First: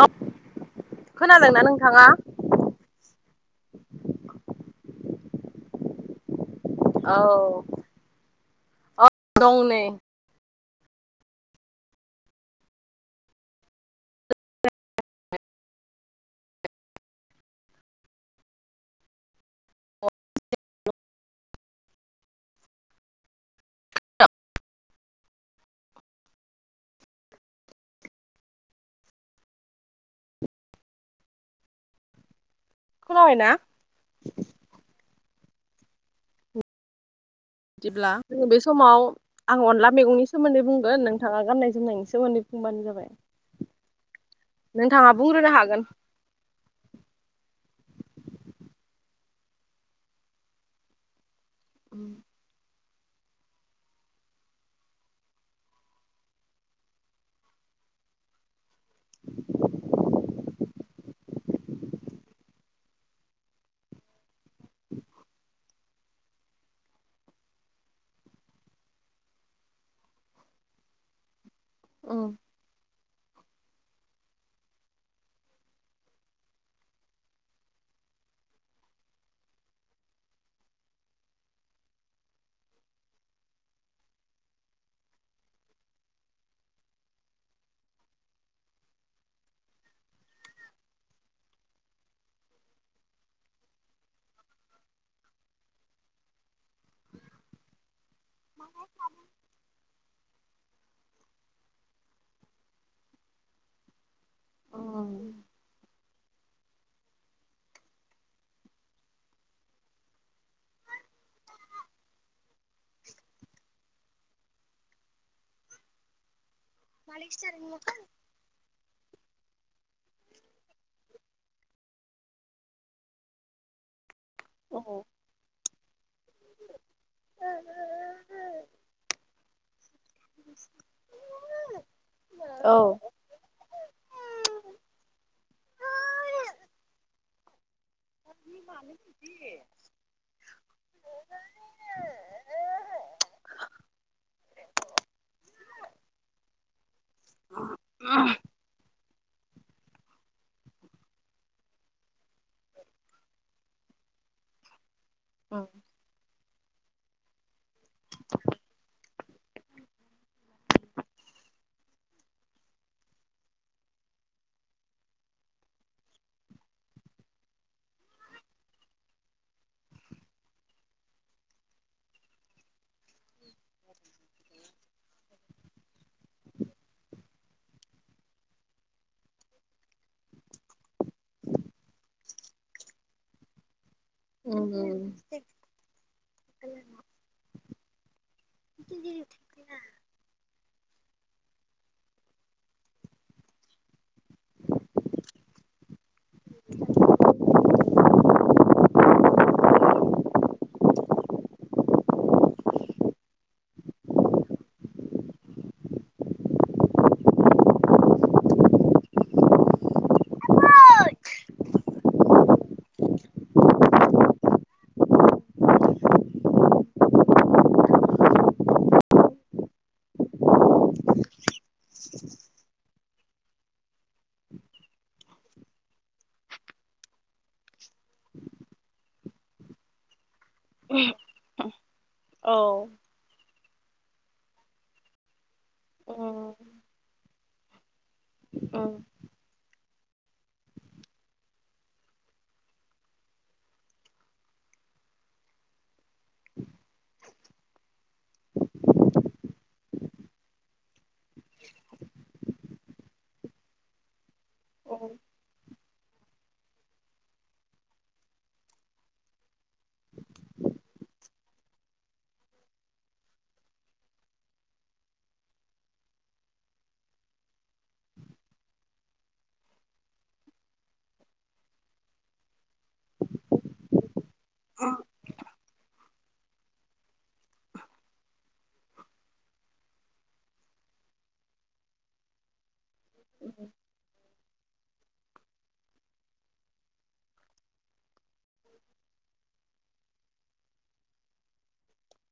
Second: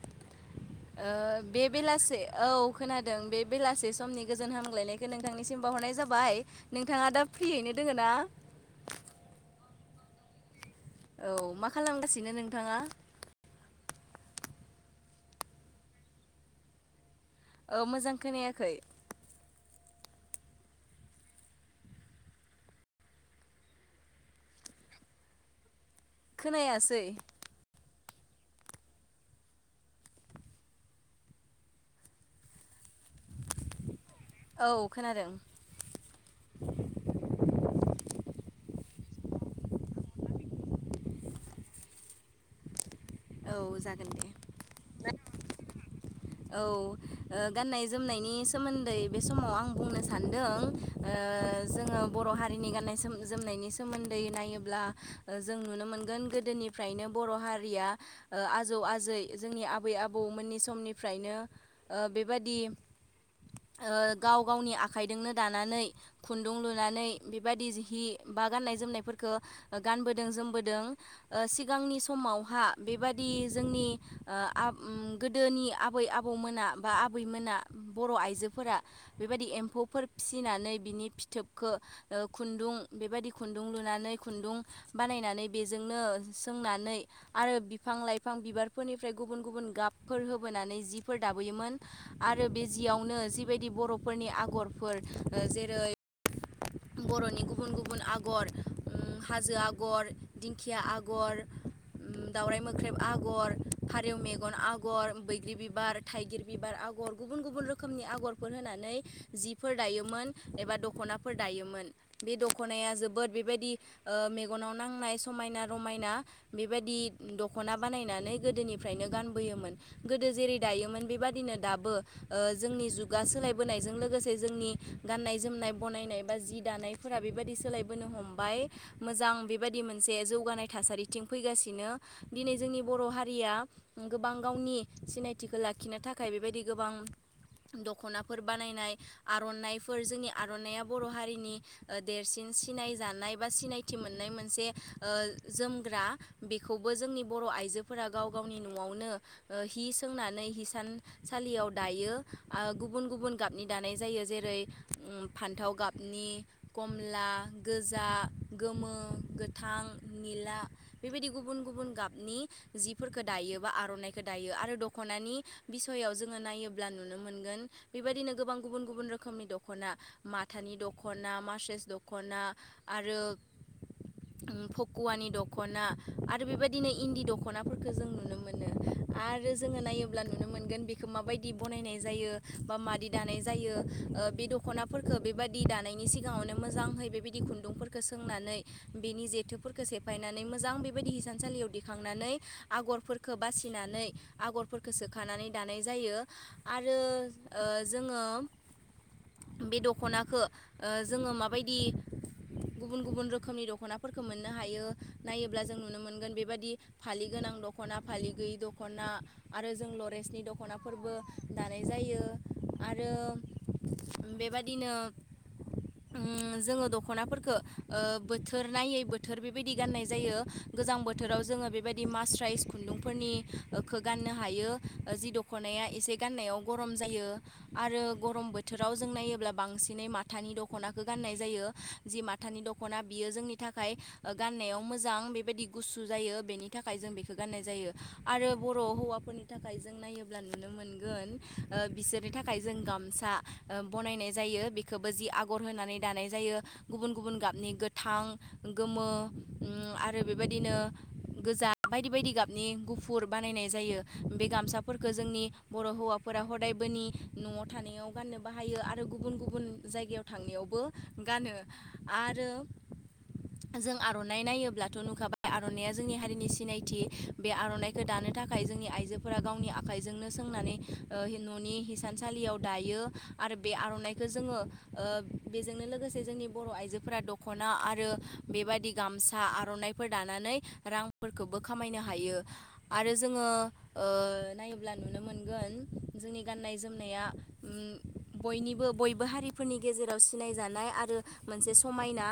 औ ओ खोनादोंना बे नोंथाङा बेलासे औ खोनादों बे बेलासे समनि गोजोन हामग्लायनायखौ नों नोंथांनिसिम बावहरनाय जाबाय नोंथाङा औ दा फ्रियैनो दोङो ना औ दं नै औ मा खालामगासिनो नोंथाङा औ मोजां खोनायाखै खोनायासै खोनाबायना औ खोनादों बिदिब्ला जोङो बे समाव आं अनला मैगंनि सोमोन्दै बुंगोन नोंथाङा गाननाय जोमनायनि सोमोन्दै बुंबानो जाबाय औ जागोन दे नोंथाङा बुंग्रोनो हागोन। औ ओ गाननाय जोमनायनि सोमोन्दै बे समाव आं बुंनो सान्दों ओ जोङो बर' हारिनि गाननाय जोम जोमनायनि सोमोन्दै नायोब्ला जों नुनो मोनगोन गोदोनिफ्रायनो बर' हारिया ओ आजौ आजै जोंनि आबै आबौमोननि समनिफ्रायनो ओ बेबादि ओ गाव गावनि आखाइदोंनो दानानै खुन्दुं लुनानै बेबायदि जिहि बा गाननाय जोमनायफोरखौ ओ गानबोदों जोमबोदों ओ सिगांनि औ समावहा बेबादि जोंनि ओ आब उम गोदोनि आबै आबौमोना बा आबैमोना बर' आइजोफोरा बेबायदि एम्फौफोर फिनानै बिनि फिथोबखौ ओ खुन्दुं बेबायदि खुन्दुं लुनानै खुन्दुं बानायनानै बेजोंनो सोंनानै आरो बिफां लाइफां बिबारफोरनिफ्राय गुबुन गुबुन गाबफोर होबोनानै जिफोर दाबोयोमोन आर आरो बे जियावनो जिबायदि बर'फोरनि आगरफोर ओ जेरै बर'नि गुबुन गुबुन आग गर हाजो आगर दिंखिया आगर उम दाउराइ मोख्रेब आगर फारिव मेगन आगर बैग्रि बिबार थाइगिर बिबार आग'र गुबुन गुबुन रोखोमनि आग'रफोर होनानै जिफोर दायोमोन एबा दखन नाफोर दायोमोन बे दख खनाया जोबोद बेबायदि ओ मेगनाव नांनाय समायना रमायना बेबादि दख'ना बानायनानै गोदोनिफ्रायनो गानबोयोमोन गोदो जेरै दायोमोन बेबादिनो दाबो ओ जोंनि जुगा सोलायबोनायजों लोगोसे जोंनि गान्नाय जोमनाय बनायनाय बा जि दानायफोरा बेबायदि सोलायबोनो हमबाय मोजां आं बेबायदि मोनसे जौगानाय थासारि बिथिं फैगासिनो दिनै औ जोंनि बर' हारिया गोबां गावनि सिनायथिखौ लाखिनो थाख थाखाय बेबायदि गोबां दख'नाफोर बानायनाय आर'नाइफोर जोंनि आर'नाइया बर' हारिनि ओ देरसिन सिन नाय जानाय बा सिनायथि मोननाय मोनसे ओ जोम ग्रा बेखौबो जोंनि बर' आइजोफोरा गाव गावनि न'आवनो ओ हि सोंनानै हिसान सालियाव दायो ओ गुबुन गुबुन गाबनि दानाय जायो। जेरै ओ फान्थाव गाबनि खमला गोजा गोमो गोथां निला बेबायदि गुबुन गुबुन गाबनि जिफोरखौ दायो बा आर'नाइखौ दायो आरो दख'नानि बि सयाव जोङो नायोब्ला नुनो मोनगोन बेबायदिनो गोबां गुबुन गुबुन रोखोमनि दख'ना माथानि दख'ना मासेस दख'ना आरो [inaudible] भकवाननि दख ख'ना आरो बेबायदिनो इन्दि दख'नाफोरखौ जों नुनो मोनो आरो जोङो नायोब्ला नुनो मोन मोनगोन बेखौ माबायदि बनायनाय जायो बा मादि दानाय जायो। ओ बे उम दख'नाफोरखौ बेबादि दानायनि सिगाङावनो मोजांहै बेबायदि खुन्दुंफोरफोरखौ सोंङो नानै बेनि जेथोफोरखौ मोां बेबायदि हिसानसालियाव दिखांनानै आगरफोरखौ बासिनानै आगरफोरखौ सोखानानै नानै दानाय जायो आरो जोङो बे दख'नाखौ जोङो माबायदि गुबुन गुबुन रोखोमनि दख'नाफोरखौ मोननो हायो। नायोब्ला जों नुनो मोनगोन बेबायदि फालि गोनां दख'ना फालि गैयि दख'ना आरो जों लरेसनि दख'नाफोरबो दानाय जायो आरो बेबादिनो जोङो दख'नाफोरखौ बोथोर नायै बोथोर‌ बेबायदि गाननाय जायो गोजां बोथोराव जोङो बेबायदि म खुन्दुंफोरनि गाननो हायो। जि दख'नाया इसे गाननायाव गरम जायो आरो गरम बोथोराव जों नायोब्ला बांसिनै माथानि दख'नाखौ गाननाय जायो जि औ माथानि दख'ना बियो जोंनि थाखाय गाननायाव मोजां बेबायदि गुसु जायो उम बेनि थाखाय जों बेखौ गाननाय जायो आरो बर' हौवा फोरनि थाखाय जों नायोब्ला नुनो मोनगोन बिसोरनि थाखाय जों गामसा बनायनाय। जायो बेखौबो जि आगर होनानै दानाय जायो गुबुन गुबुन गाबनि गोथां गोमो आरो बेबायदिनो गोजा बायदि बायदि गाबनि गुफुर बानायनाय जायो बे गामसाफोरफोरखौ जोंनि बर' हौवाफोर फोरा हदायबोनि न'आव थानायाव गाननो बाहायो आरो गुबुन गुबुन जायगायाव थांनायावबो गानो आरो जों आर'नाइ नायोब्लाथ' नुखाबाय आर'नाइया जोंनि हारिनि सिनायथि बे आर'नाइखौ दानो थाखाय जोंनि आइजोफोरा गावनि आखाइजोंनो सोंनानै न'नि हिसानसालियाव दायो। आरो बे आर'नाइखौ जोङो बेजोंनो लोगोसे जोंनि बर' आइजोफोरा दख'ना आरो बेबायाददि गामसा आर'नाइफोर दानानै रांफोरखौबो खामायनो हायो। आरो जोङो ओ नायोब्ला अब्ला नुनो मोनगोन जोंनि गाननाय जोमनाया उम। बयनिबो बयबो हारिफोरनि गेजेराव सिनायजानाय आरो मोनसे समायना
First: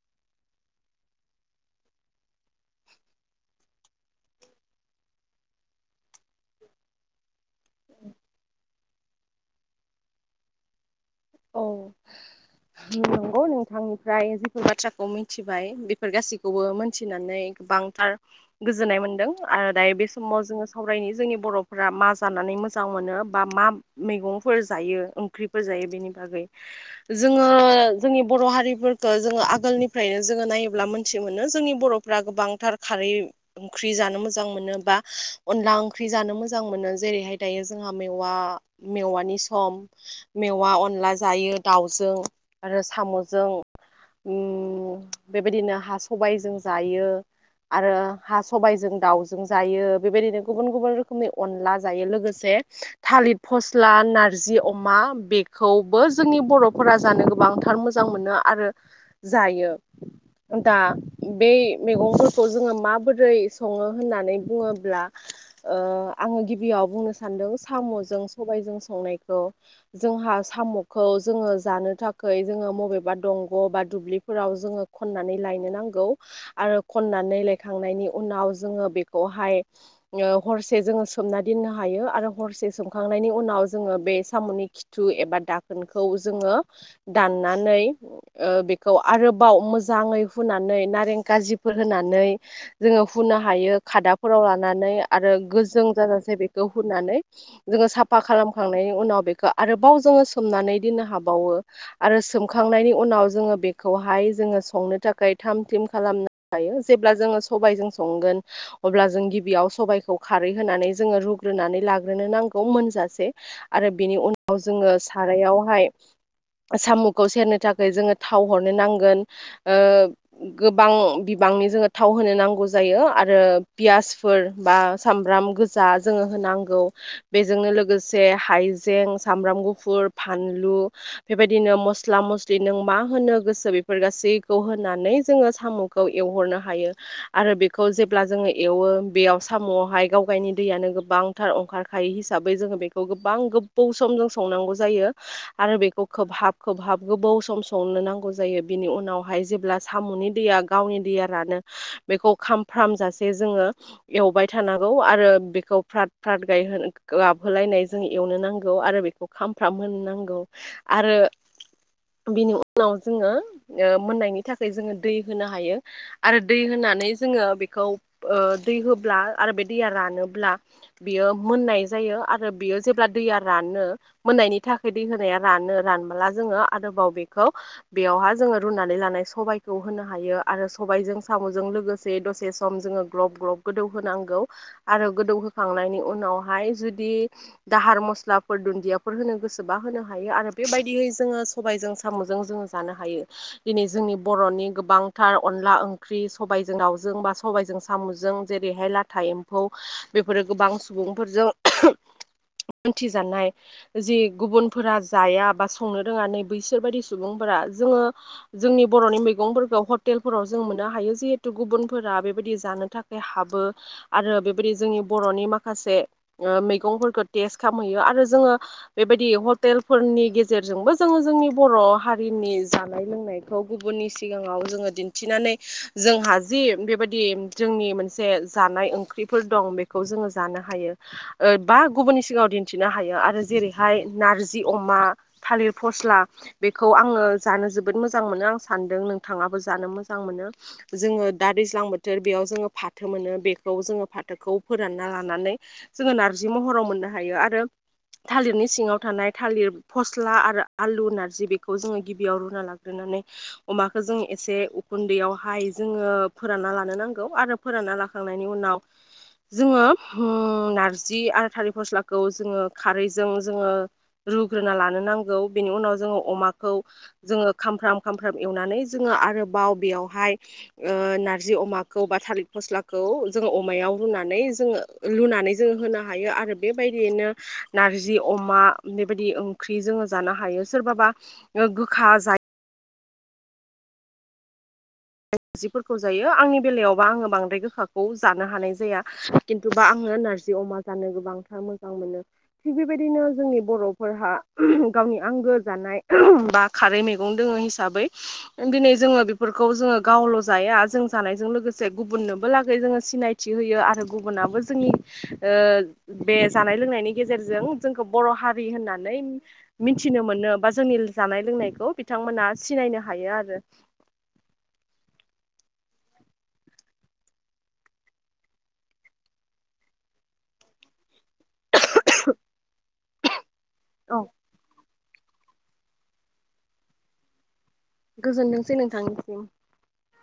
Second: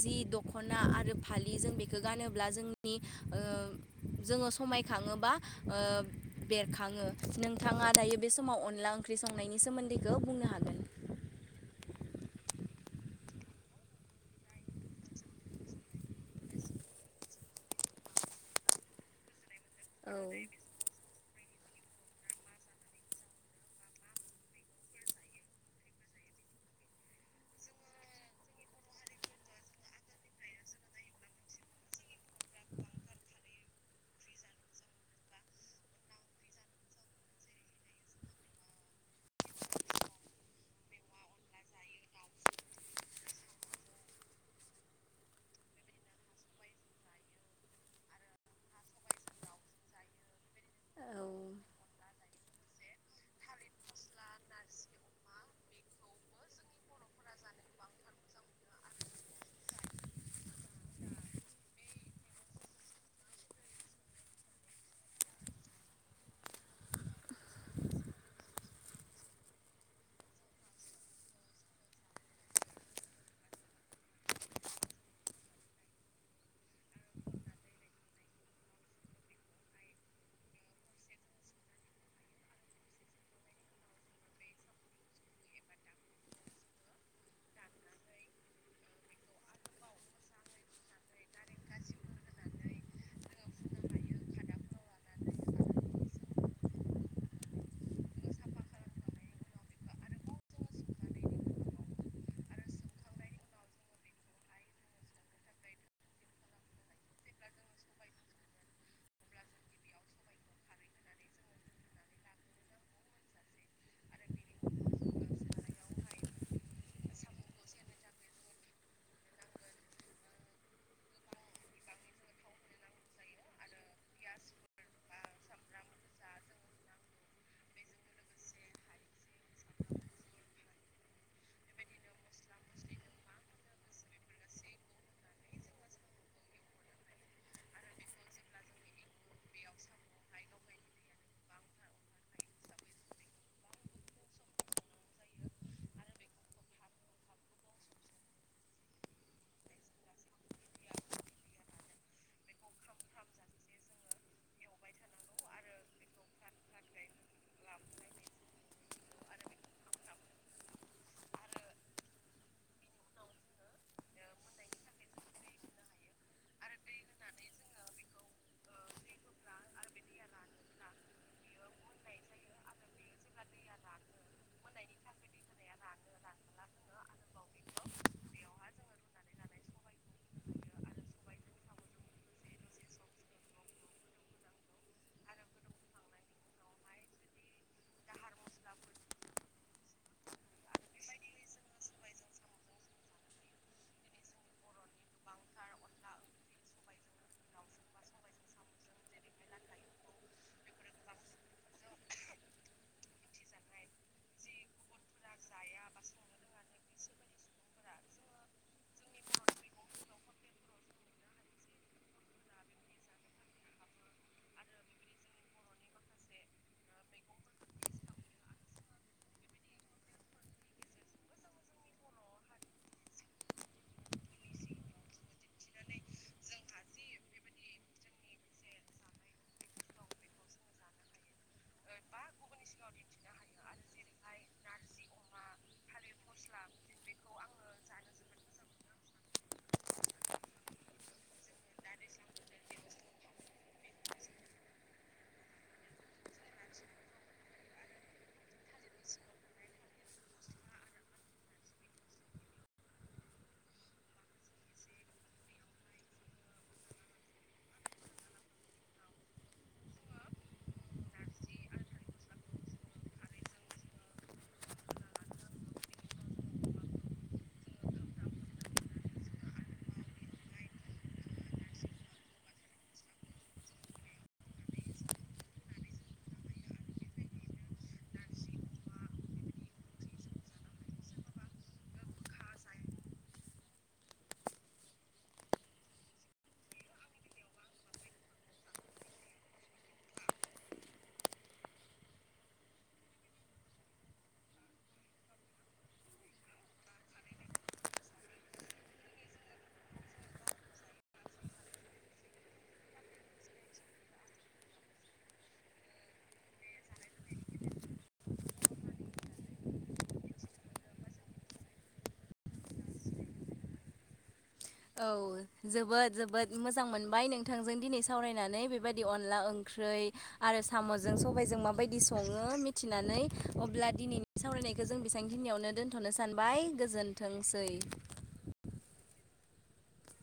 जि खना आरो फालि जों बेखौ गानोब्ला जोंनि ओ जोङो समायखाङोबा बेरखाङो नोंथाङा दायो बे समाव अने अनला ओंख्रि संनायनि सोमोन्दैखौ बुंनो हागोन। औ नंगौ नोंथांनिफ्राय जफोर बाथ्राखौ मिथिबाय बेफोर गासैखौबो मोनथिनानै गोबांथार गोजोननाय मोनदों आरो दायो बे औ समाव जोङो सावरायनि जोंनि बर' फोर मा जानानै मोजां मोनो बा मा मैगंफोर जायो ओंख्रिफोर जायो बेनि जोङो जोंनि बर' हारिफोरखौ जोङो आगोलनिफ्रायनो जोङो नायोब्ला मोन जोंनि बर'फोरा गोबांथार खारै ओंख्रि जानो मोजां मोन बा अनला [unintelligible] अला जायो दाावजों आरो साम'जों उ बेबायदिनो हा सबायजों जायो। आरो हा सबाइजों दाउजों जायो बेबायदिनो गुबुन गुबुन रोखोमनि औ अनला जायो लोगोसे थालिर फस्ला, नारजि अमा बे खौबो जोंनि बर'फोरा जानो गोबांथार मोजां मोनो आरो जायो। दा बै मैगंफोरखौ जोङो माबोरै सङो होननानै बुङोब्ला ओ आङो गिबियाव बुंनो सान्दों साम'जों सबायजों संनायखौ जोंहा साम'खौ जोङो जानो थाखाय जोङो बबेबा दंग' बा दुब्लिफोराव जोङो खननानै लायनो नांगौ। आरो खननानै लायखांनायनि उनाव जोङो बेखौहाय ओ हरसे जोङो सोमना दोननो हायो आरो हरसे सोमखांनायनि उनाव जोङो बे साम'नि खिथु एबा दाखोनखौ जोङो दाननानै ओ बेखौ आरोबाव मोजाङै हु नानै नारें खारजिफोर होनानै जोङो हुनो हायो खादाफोराव लानानै आरो गोजों जाजासे बेखौ हुनानै, जोङो साफा खालामखांनायनि उनाव बेखौ आरोबाव जोङो सोमनानै दोननो हाबावो। आरो सोमखांनायनि उनाव जोङो बेखौहाय जोङो संनो थाखाय थाम थिम खालामनो हायो। जेब्ला जोङो सबाइजों संगोन अब्ला जों गिबियाव सबाइखौ खा रै होनानै जोङो रुग्रोनानै लाग्रोनो नांगौ मोनजासे। आरो बेनि उनाव जोङो सारायावहाय साम'खौ सेरनो थाखाय जोङो थाव हरनो नांगोन। ओ गोबां बिबां नि जोङो थाव होनो नांगौ जायो आरो पियासफोर बा सामब्राम गोजा जोङो होनो नांगौ। बेजोंनो लोगोसे हाइजें, सामब्राम गुपुर, फान लु बेबायदिनो मस्ला-मस्लि नों मा होनो गोसो बेफोर गासैखौ होनानै जोङो साम'खौ एवहरनो हायो। आरो बेखौ जेब्ला जोङो एवो बेयाव साम'आवहाय गाव गायनि दैयानो गोबांथार ओंखारखायो हिसाबै जोङो बेखौ गोबां गोबाव सम जों संनांगौ जायो। आरो बेखौ खोबहाब खोबहाब गोबाव सम संनो नांगौ जायो, बिनि उनावहाय जेब्ला साम'नि दैया गावनि दैया रानो बेखौ खामफ्रामजासे जोङो एव बायय थानांगौ आरो बेखौ फ्राथ फ्राथ गाइहो गाबहोलायनाय जों एवनो नांगौ आरो खामफ्राम होनो नांगौ आरो बेनि उनाव जोङो मोननायनि थाखाय जोङो दै होनो हायो आरो दै होना नै जोङो बेखौ ओ दै होब्ला आरो बे दैया रानोब्ला बियो मोननाय जायो आरो बेयो जेब्ला दैया रानो मोननायनि थाखाय दै होनाया रानो रानबोला जोङो आरोबाव बेखौ बेयावहा जोङो रुनानै ला नाय सबायखौ होनो हायो। आरो सबायजों साम'जों लोगोसे दसे सम जोङो ग्लब ग्लब गोदौ हो नांगौ। आरो गोदौहोखांनायनि उनावहाय जुदि दाहार मसलाफोर दुन दियाफोर होनो गोसोबा होनो हायो। आरो बेबायदियै जोङो सबायजों साम'जों जोङो जानो हायो। दिनै जोंनि बर'नि गोबांथार अनला ओंख्रि, सबायजों दाउजों, बा सबबायजों साम'जों जेरैहाय लाथा एम्फौ बेफोरो गोबां सुबुंफोरजों मिथिजानाय जि गुबुनफोरा जाया बा संनो रोङा नै बैसोर बायदि सुबुंफोरा जोङो जोंनि बर'नि मैगंफोरखौ हटेलफोराव जों मोननो हायो। जिहेतु गुबुनफोरा बेबायदि जानो थाखाय हाबो आरो बेबायदि जोंनि बर'नि माखासे मैगंफोरखौ टेस्ट खालामहैयो आरो जोङो बेबायदि हटेलफोरनि गेजेरजोंबो जोङो जोंनि बर' हारिनि जानाय-लोंनाय खौ गुबुननि सिगाङाव जोङो दिन्थिनानै जोंहा जि बेबायदि जोंनि मोनसे जानाय ओंख्रिफोर दं बेखौ जोङो जानो हायो बा गुबुननि सिगाङाव दिन्थिनो हायो। आरो जेरैहाय नारजि अमा, थालिर फस्ला बेखौ आङो जानो जोबोद मोजां मो मोजां मोनो आं सानदों नोंथाङाबो जानो मोजां मोनो। जोङो दा दैज्लां बोथोर बेयाव जोङो फाथो मोनो बेखौ जोङो फाथोखौ फोरानना लानानै जोङो नारजि महराव मोननो हायो आरो थालिरनि सिङाव थानाय थालिर फस्ला आरो आलु नारजि बेखौ जोङो गिबियाव रुना लाग्रो नानै अमाखौ जों एसे उखुन्दैयावहाय जोङो फोरानना लानो नांगौ आरो फोरान ना लाखांनायनि उनाव जोङो हो नारजि आरो थालिर फस्लाखौ जोङो खारैजों जोङो रुग्रोना लानो नांगौ, बेनि उनाव जोङो अमाखौ जोङो खाम फ्राम-खामफ्राम एवनानै जोङो आरोबाव बेयावहाय ओ नारजि अमाखौ बा थालिर फस्ला खौ जोङो अमायाव रुनानै जोङो लुनानै जोङो होनो हायो आरो बेबायदियैनो नारजि अमा बेबायदि ओंख्रि जोङो जानो हायो सोरबाबा गोखा जायो [inaudible] नारजिफोरखौ जायो आंनि बेलायावबा आङो बांद्राय गोखाखौ जानो हानाय जाया किनतुबा आङो नारजि अमा जानो गोबांथार मोजां मोनो थिग बेबायदिनो जोंनि बर'फोरहा गावनि आंगो जानाय बा खारै मैगं दङ हिसाबै दिनै जोङो बेफोरखौ जोङो गावल' जाया जों जानायजों लोगोसे गुबुननोबो लागै जोङो सिनायथि होयो आरो गुबुनाबो जोंनि बे जानाय लोंनायनि गेजेरजों जोंखौ बर' हारि हारि होननानै मिथिनो मोनो बा जोंनि जानाय लोंनायखौ बिथांमोना सिनायनो हायो आरो [inaudible] औ जोबोद जोबोद मोजां मोनबाय नोंथांजों दिनै सावरायनानै बेबायदि अनला ओंख्रि ओंख्रै आरो साम सामजों सबायजों माबायदि सङो मिथिनानै अब्ला औ दिनैनि सावरायनायखौ बेसिनियावनो बेसांखिनियावनो दोनथ'नो सानबाय गोजोनथोंसै [unintelligible]